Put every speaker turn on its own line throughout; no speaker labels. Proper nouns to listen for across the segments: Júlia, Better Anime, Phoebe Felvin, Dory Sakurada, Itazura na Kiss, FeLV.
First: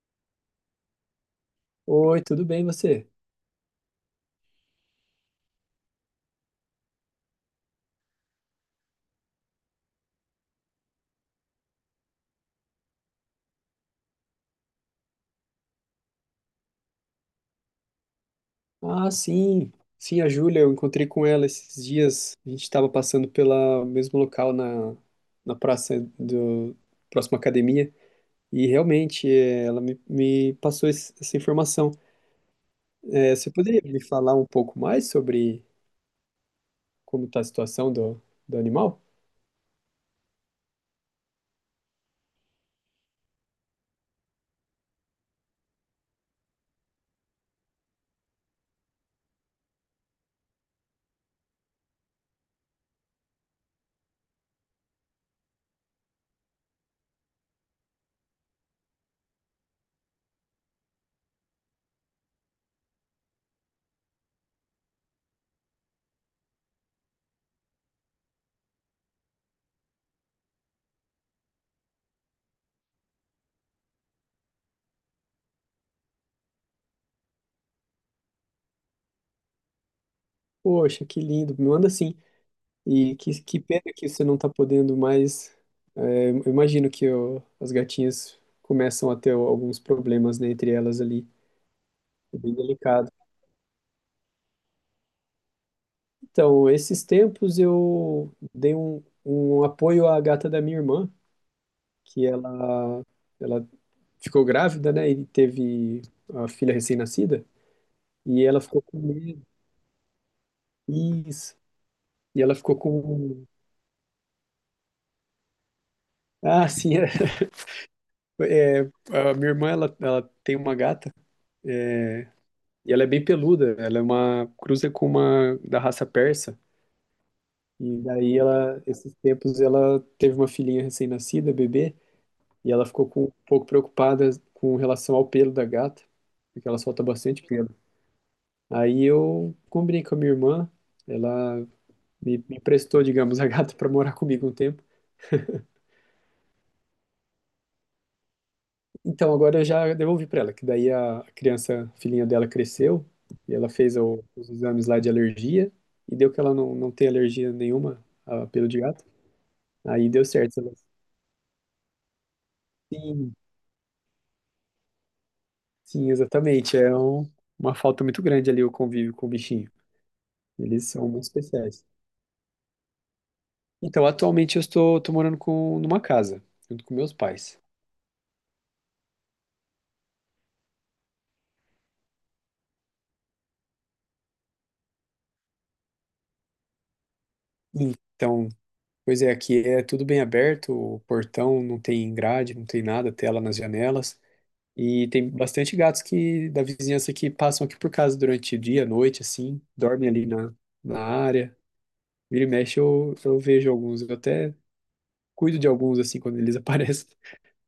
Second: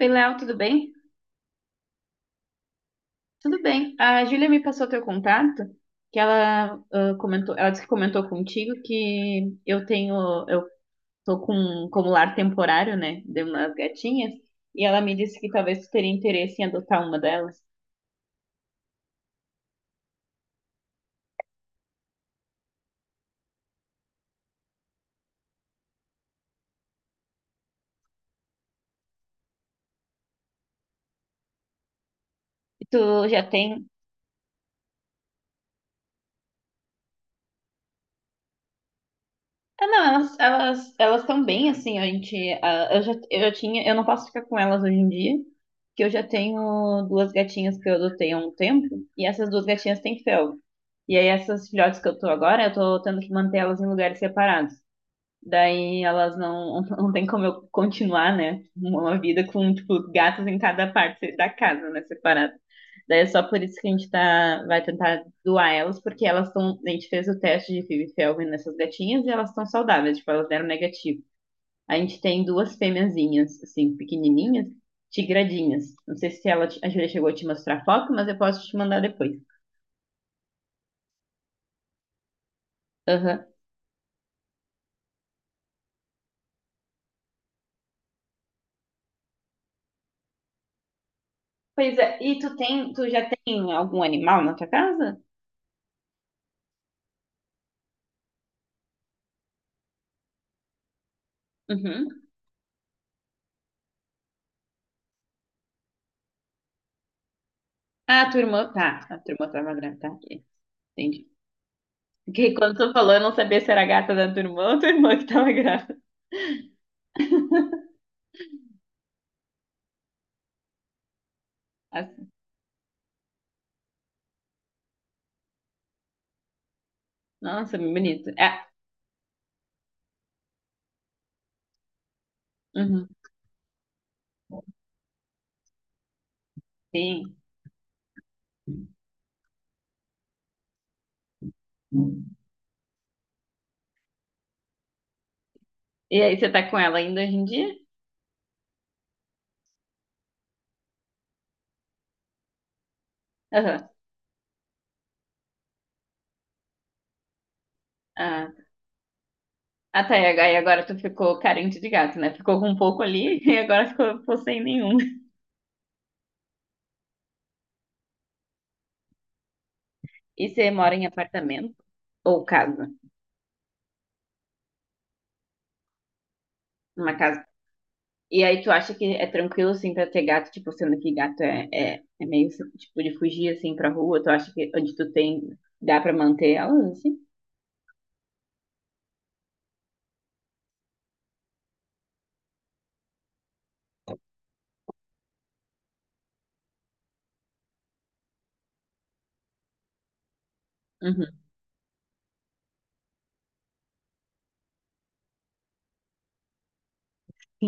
Oi, Léo, tudo bem?
Oi, tudo bem você?
Tudo bem. A Júlia me passou teu contato, que ela comentou, ela disse que comentou contigo que eu tenho, eu tô com como lar temporário, né, de umas gatinhas, e ela me disse que talvez tu teria interesse em adotar uma delas.
Ah, sim. Sim, a Júlia, eu encontrei com ela esses dias. A gente estava passando pelo mesmo local na praça do próxima academia. E realmente, ela me passou essa informação.
E tu
É,
já
você poderia
tem?
me falar um pouco mais sobre como está a situação do animal?
Ah, não, elas estão bem assim, a gente, eu já tinha, eu não posso ficar com elas hoje em dia, que eu já tenho duas gatinhas que eu adotei há um tempo, e essas duas gatinhas têm felve. E aí essas filhotes que eu tô agora, eu tô tendo que manter elas em lugares separados. Daí elas não, não tem como eu continuar, né? Uma vida com, tipo, gatos em cada parte da casa, né? Separado. Daí é só por isso que a gente tá, vai tentar doar elas, porque elas estão. A gente fez o teste de Phoebe Felvin nessas gatinhas e elas estão saudáveis, tipo, elas deram negativo. A gente tem duas fêmeazinhas, assim, pequenininhas, tigradinhas. Não sei se ela, te- a Júlia chegou a te mostrar a foto, mas eu posso te mandar depois.
Poxa, que lindo, me manda sim. E
Aham.
que pena que você não está podendo mais. Eu imagino que as gatinhas começam a ter alguns problemas, né, entre elas ali.
Pois é, e
É bem
tu tem, tu
delicado.
já tem algum animal na tua casa?
Então, esses tempos eu dei um apoio à gata da minha irmã,
Uhum.
que ela ficou grávida, né? E teve a filha recém-nascida.
Ah, a tua
E ela
irmã,
ficou
tá,
com
a tua
medo.
irmã tava grávida, tá, ok, entendi.
Isso. E
Porque
ela
quando
ficou
tu falou, eu não sabia se era a gata da tua irmã ou tua irmã que tava grávida.
Ah, sim. A minha irmã, ela tem uma gata.
Assim,
E ela é bem peluda. Ela é uma cruza com uma da raça persa.
nossa, bem
E
bonito.
daí
Ah,
ela, esses tempos, ela teve uma filhinha recém-nascida, bebê. E ela ficou
uhum,
um pouco preocupada com relação ao pelo da gata, porque ela solta
sim.
bastante pelo. Aí eu combinei com a minha irmã, ela me emprestou, digamos, a gata para morar comigo um tempo.
E aí, você tá com ela ainda hoje em dia?
Então agora eu já devolvi para ela, que daí a filhinha dela cresceu, e ela
Aham.
fez os exames lá de alergia, e deu que ela não tem alergia nenhuma a
Ah,
pelo de gato. Aí
tá,
deu
e
certo.
agora tu ficou carente de gato, né? Ficou com um pouco
Sim,
ali e agora ficou, ficou sem nenhum.
sim, exatamente. É uma falta muito grande ali o convívio com o bichinho.
E você
Eles
mora em
são muito
apartamento
especiais.
ou casa?
Então, atualmente eu estou tô morando com, numa casa, junto com meus
Uma casa.
pais.
E aí tu acha que é tranquilo, assim, pra ter gato, tipo, sendo que gato é, é, é meio, tipo, de fugir, assim, pra rua? Tu acha que onde tu tem, dá pra manter elas, assim?
Então, pois é, aqui é tudo bem aberto, o portão não tem grade, não tem nada, tela nas janelas. E tem bastante gatos que da vizinhança que passam aqui por casa durante o dia, noite, assim, dormem ali na
Uhum.
área. Vira e mexe, eu vejo alguns, eu até cuido de alguns, assim, quando eles aparecem.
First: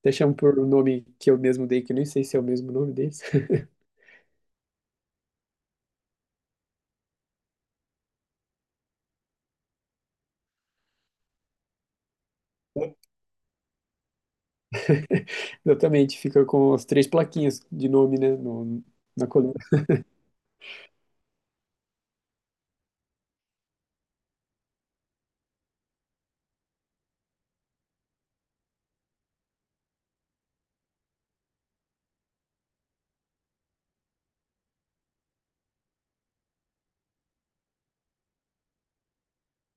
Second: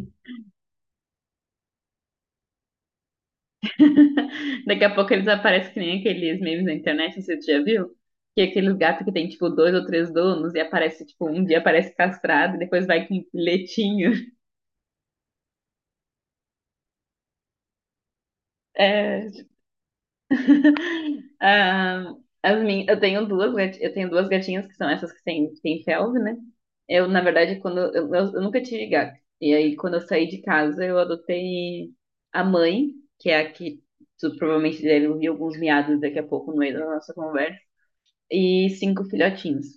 Até chamo por um nome que eu mesmo dei, que eu nem sei se é o mesmo nome deles.
Daqui a pouco eles aparecem que nem aqueles memes na internet, não sei se tu já viu. Que é aqueles gatos que tem, tipo, dois ou três donos e aparece, tipo, um dia aparece castrado e depois vai com um letinho.
Exatamente, fica com as três plaquinhas de nome, né, na
É,
coluna.
ah, as min... Eu tenho duas, gati- eu tenho duas gatinhas que são essas que têm felve, né? Eu, na verdade, quando eu nunca tive gato. E aí, quando eu saí de casa, eu adotei a mãe, que é a que tu provavelmente deve ouvir alguns miados daqui a pouco no meio da nossa conversa, e cinco filhotinhos.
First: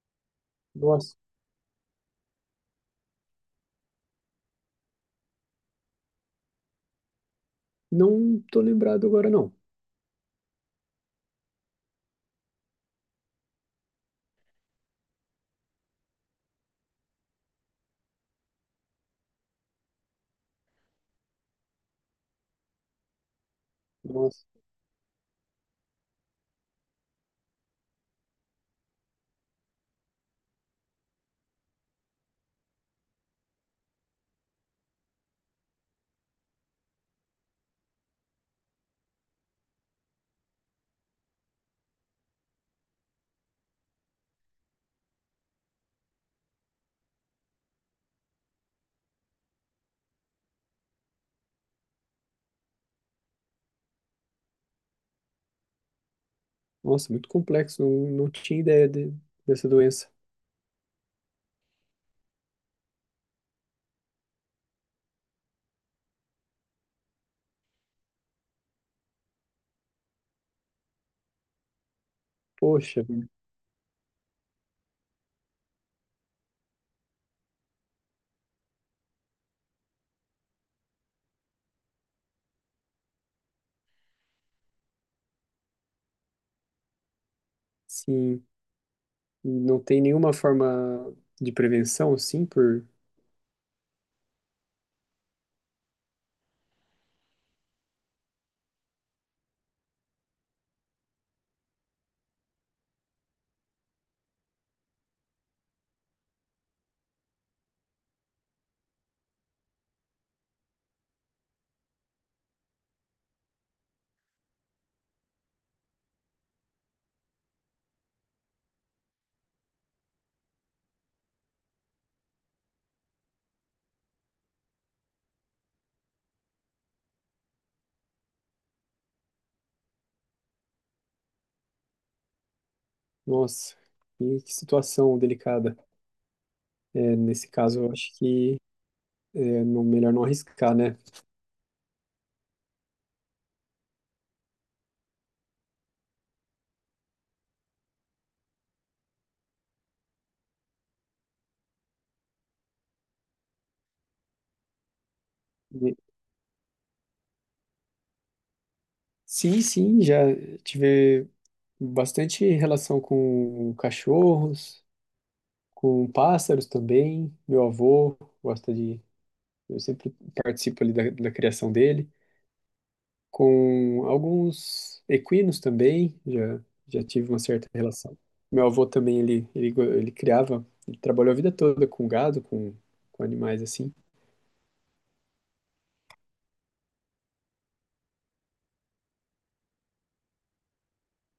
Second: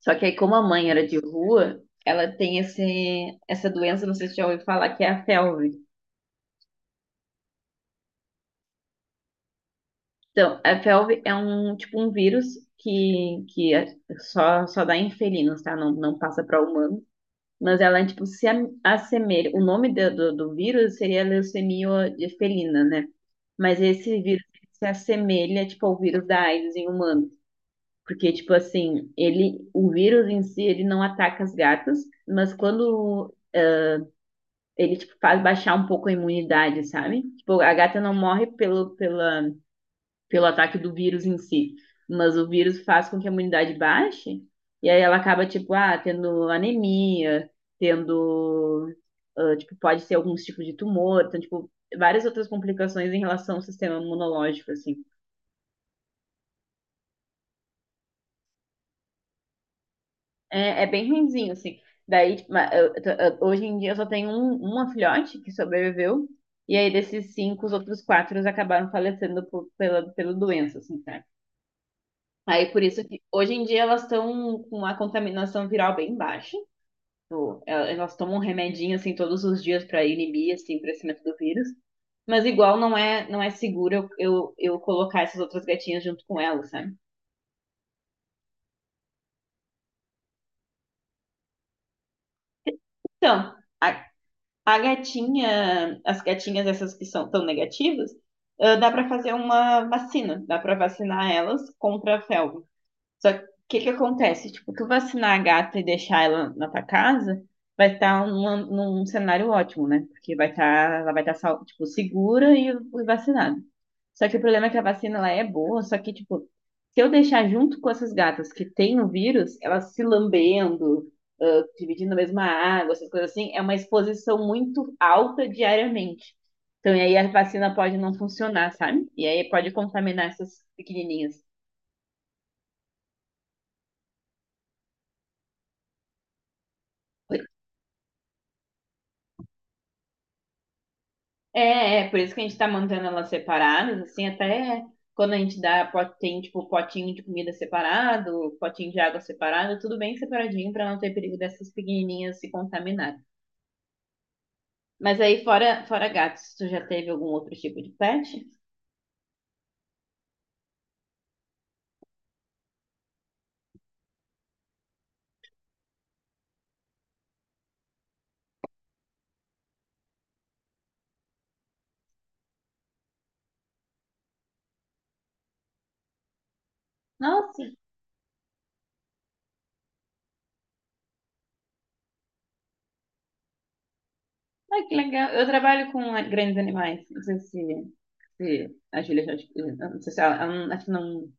Só que aí, como a mãe era
Nossa,
de rua, ela tem esse, essa doença, não sei se você já ouviu falar, que é a felve.
não tô lembrado agora, não.
Então, a FeLV é um tipo um vírus que é- só, só dá em felinos, tá? Não, não passa para humano. Mas ela é tipo se am- assemelha. O nome do, do, do vírus seria leucemia de felina, né? Mas esse vírus
Nossa,
se assemelha tipo ao vírus da AIDS em humano. Porque, tipo assim, ele, o vírus em si, ele não ataca as gatas, mas quando ele, tipo, faz baixar um pouco a imunidade, sabe? Tipo, a gata não morre pelo, pela, pelo ataque do vírus em si. Mas o vírus faz com que a imunidade baixe, e aí ela acaba, tipo, tendo anemia, tendo, tipo, pode ser alguns tipos de tumor, então, tipo, várias outras complicações em relação ao sistema imunológico, assim.
nossa, muito complexo, não, não tinha ideia dessa doença.
É, é bem ruimzinho, assim. Daí, tipo, ma- eu- hoje em dia eu só tenho um, uma filhote que sobreviveu, e aí desses cinco, os outros quatro acabaram falecendo por, pela, pela doença, assim, tá? Aí por
Poxa,
isso que hoje em dia elas estão com uma contaminação viral bem baixa. Tipo, el- elas tomam um remedinho assim todos os dias para inibir assim, o crescimento do vírus. Mas igual não é seguro eu colocar essas outras gatinhas junto com elas, sabe?
sim, e não tem nenhuma forma de prevenção, assim, por...
Então, a gatinha, as gatinhas essas que são tão negativas, dá para fazer uma vacina, dá para vacinar elas contra a felva. Só que o que que acontece? Tipo, tu vacinar a gata e deixar ela na tua casa, vai estar numa- num cenário ótimo, né? Porque vai estar, ela vai estar, sal- tipo, segura e vacinada. Só que o problema é que a vacina, ela é boa, só que, tipo, se eu deixar junto com essas gatas que têm o vírus, elas se lambendo, dividindo a mesma água, essas coisas assim, é uma exposição muito alta diariamente. Então, e aí a vacina pode não funcionar, sabe? E aí pode contaminar essas pequenininhas.
Nossa, que situação delicada. É, nesse caso, eu acho que é melhor não arriscar, né?
É, é, por isso que a gente tá mantendo elas separadas, assim, até quando a gente dá, po- tem, tipo, potinho de comida separado, potinho de água separado, tudo bem separadinho pra não ter perigo dessas pequenininhas se contaminarem. Mas aí, fora,
E-
fora gatos, tu já teve algum outro tipo de pet?
Sim, sim, já tive bastante relação com cachorros, com pássaros também. Meu avô gosta de. Eu sempre participo ali da criação dele. Com alguns equinos também, já tive uma
Nossa,
certa relação. Meu avô também, ele criava, ele trabalhou a vida toda com gado, com animais assim.
ai, que legal. Eu trabalho com a- grandes animais, não sei se, se a Júlia já, te- não sei se ela, ela não- acho que não,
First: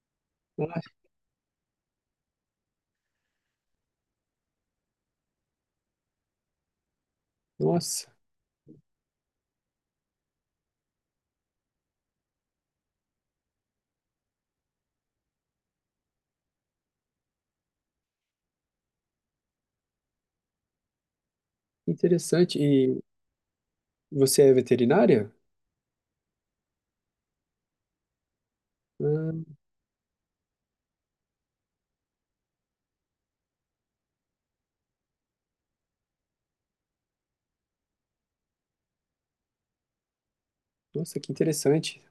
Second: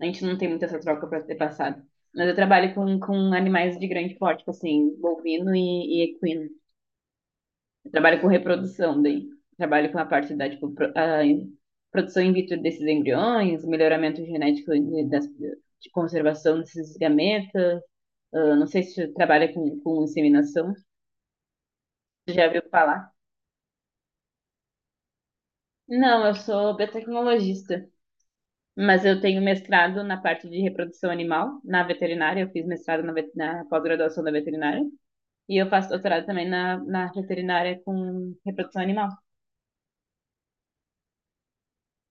a gente não tem muita
Ah,
essa troca pra ter passado. Mas eu trabalho com animais de grande porte, tipo assim, bovino e equino. Eu
nossa,
trabalho com reprodução daí. Trabalho com a parte da tipo, pro- a produção in vitro desses embriões, melhoramento genético de, das, de conservação desses gametas. Ah, não sei se você trabalha com inseminação.
que
Você já
interessante.
ouviu
E
falar?
você é veterinária?
Não, eu sou biotecnologista, mas eu tenho
Ah,
mestrado na parte de reprodução animal, na veterinária. Eu fiz mestrado na, vet- na pós-graduação da veterinária. E eu faço doutorado também na, na veterinária com reprodução animal.
nossa, que interessante.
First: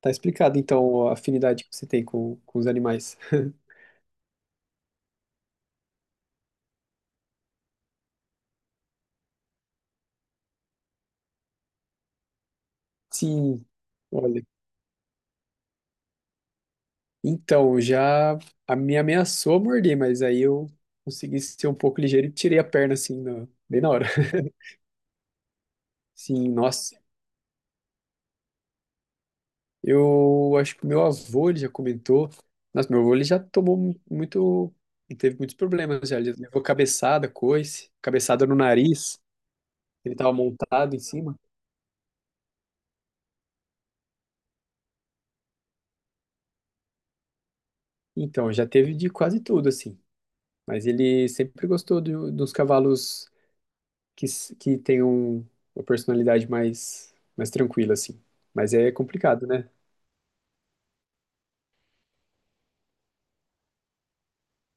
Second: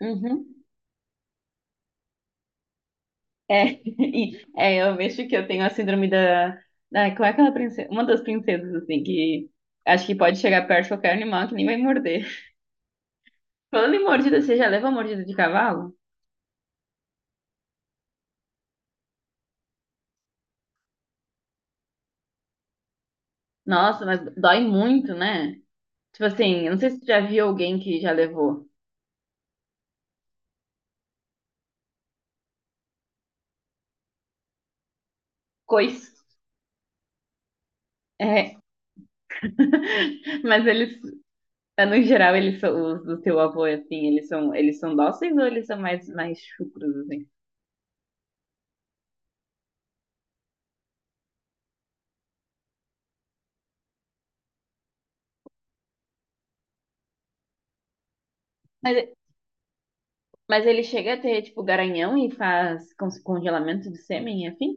Tá
Uhum.
explicado, então, a afinidade que você tem com os animais.
É, e- é, eu mexo que eu tenho a síndrome da. Ah, como é aquela princesa? Uma das princesas, assim, que acho que pode chegar perto de qualquer animal que nem vai morder.
Sim,
Falando em mordida,
olha.
você já leva uma mordida de cavalo?
Então, já a me ameaçou morder, mas aí eu consegui ser um pouco ligeiro e tirei a perna assim, bem na
Nossa,
hora.
mas dói muito, né? Tipo
Sim,
assim, eu não sei
nossa.
se você já viu alguém que já levou
Eu acho que o meu avô, ele já comentou. Nossa, meu avô, ele já tomou muito. Ele teve muitos problemas
coice.
já. Ele levou cabeçada, coice, cabeçada no
É,
nariz. Ele tava
mas
montado em
eles,
cima.
é, no geral, eles são os do teu avô, assim, eles são dóceis ou eles são mais, mais chucros, assim?
Então, já teve de quase tudo, assim. Mas ele sempre gostou dos cavalos que tenham uma personalidade mais, mais tranquila, assim. Mas é
Mas,
complicado, né?
mas ele chega a ter, tipo, garanhão e faz con- congelamento de sêmen, enfim?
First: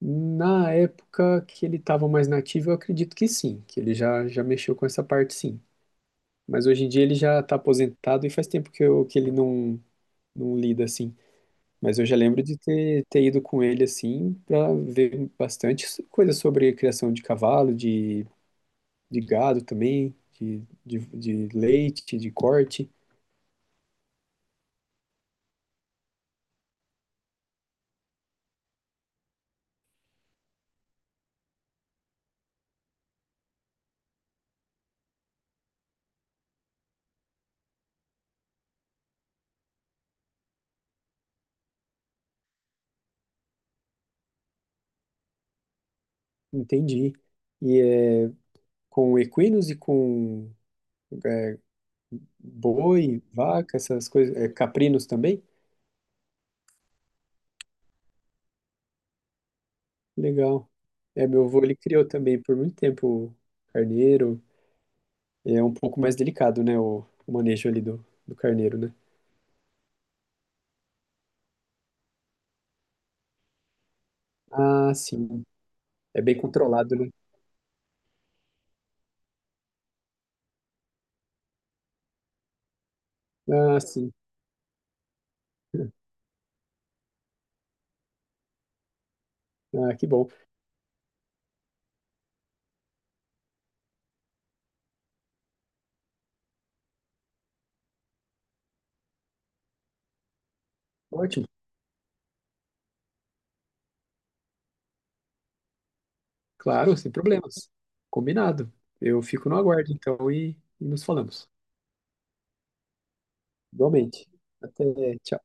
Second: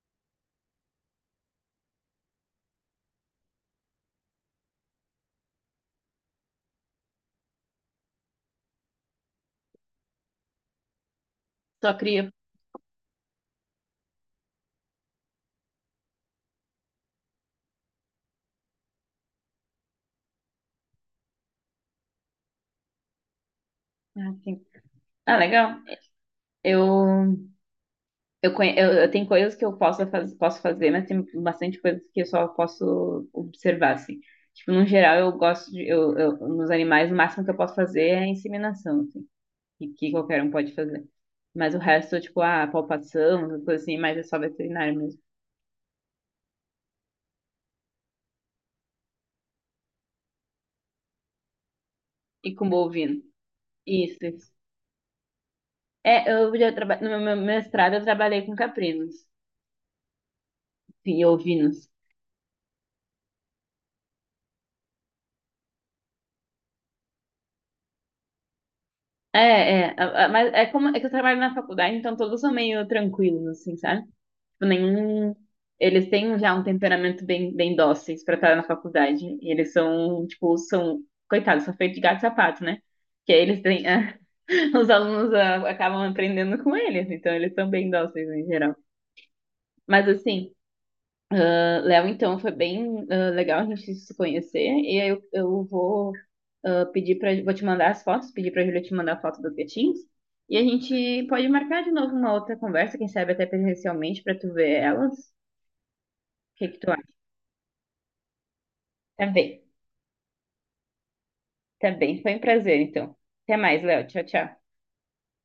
Na época que ele estava mais nativo, eu acredito que sim, que ele já mexeu com essa parte, sim. Mas hoje em dia ele já está aposentado e faz tempo que ele não lida assim.
Só
Mas eu já
cria.
lembro de ter ido com ele assim para ver bastante coisa sobre criação de cavalo, de gado também, de leite, de corte.
Ah, sim. Ah, legal. Eu, eu, conhe- eu tenho coisas que eu posso, faz- posso fazer, mas tem bastante coisas que eu só posso observar, assim. Tipo, no geral, eu gosto de, eu- nos animais, o máximo que eu posso fazer é a inseminação, assim, que qualquer um pode fazer. Mas o resto, tipo, a palpação, essas coisas assim, mas é só veterinário mesmo.
Entendi. E é com equinos e com é,
E com bovino.
boi, vaca, essas
Isso,
coisas, é,
isso.
caprinos também?
É, eu já trabalhei, no meu mestrado eu trabalhei com caprinos
Legal.
e
É, meu avô, ele
ovinos.
criou também por muito tempo carneiro. É um pouco mais delicado, né, o manejo ali do carneiro, né?
É, é, a- mas é como é que eu trabalho na faculdade, então todos são meio tranquilos, assim, sabe? Tipo,
Ah,
nenhum.
sim.
Eles
É
têm
bem
já um
controlado, né?
temperamento bem, bem dóceis pra estar na faculdade. E eles são, tipo, são. Coitados, são feitos de gato e sapato, né? Que aí eles
Ah,
têm.
sim.
Os alunos acabam aprendendo com eles, então eles são bem dóceis em geral.
Ah, que
Mas,
bom.
assim. Léo, então, foi bem legal a gente se conhecer. E aí eu vou pedir para, vou te mandar as fotos, pedir para a Júlia te mandar a foto dos gatinhos. E a gente
Ótimo.
pode marcar de novo uma outra conversa, quem sabe até presencialmente, para tu ver elas. O que que tu
Claro, sem
acha?
problemas. Combinado. Eu
Tá
fico no
bem,
aguardo, então, e nos falamos.
tá bem. Foi um prazer, então. Até mais, Léo. Tchau,
Igualmente.
tchau.
Até. Tchau.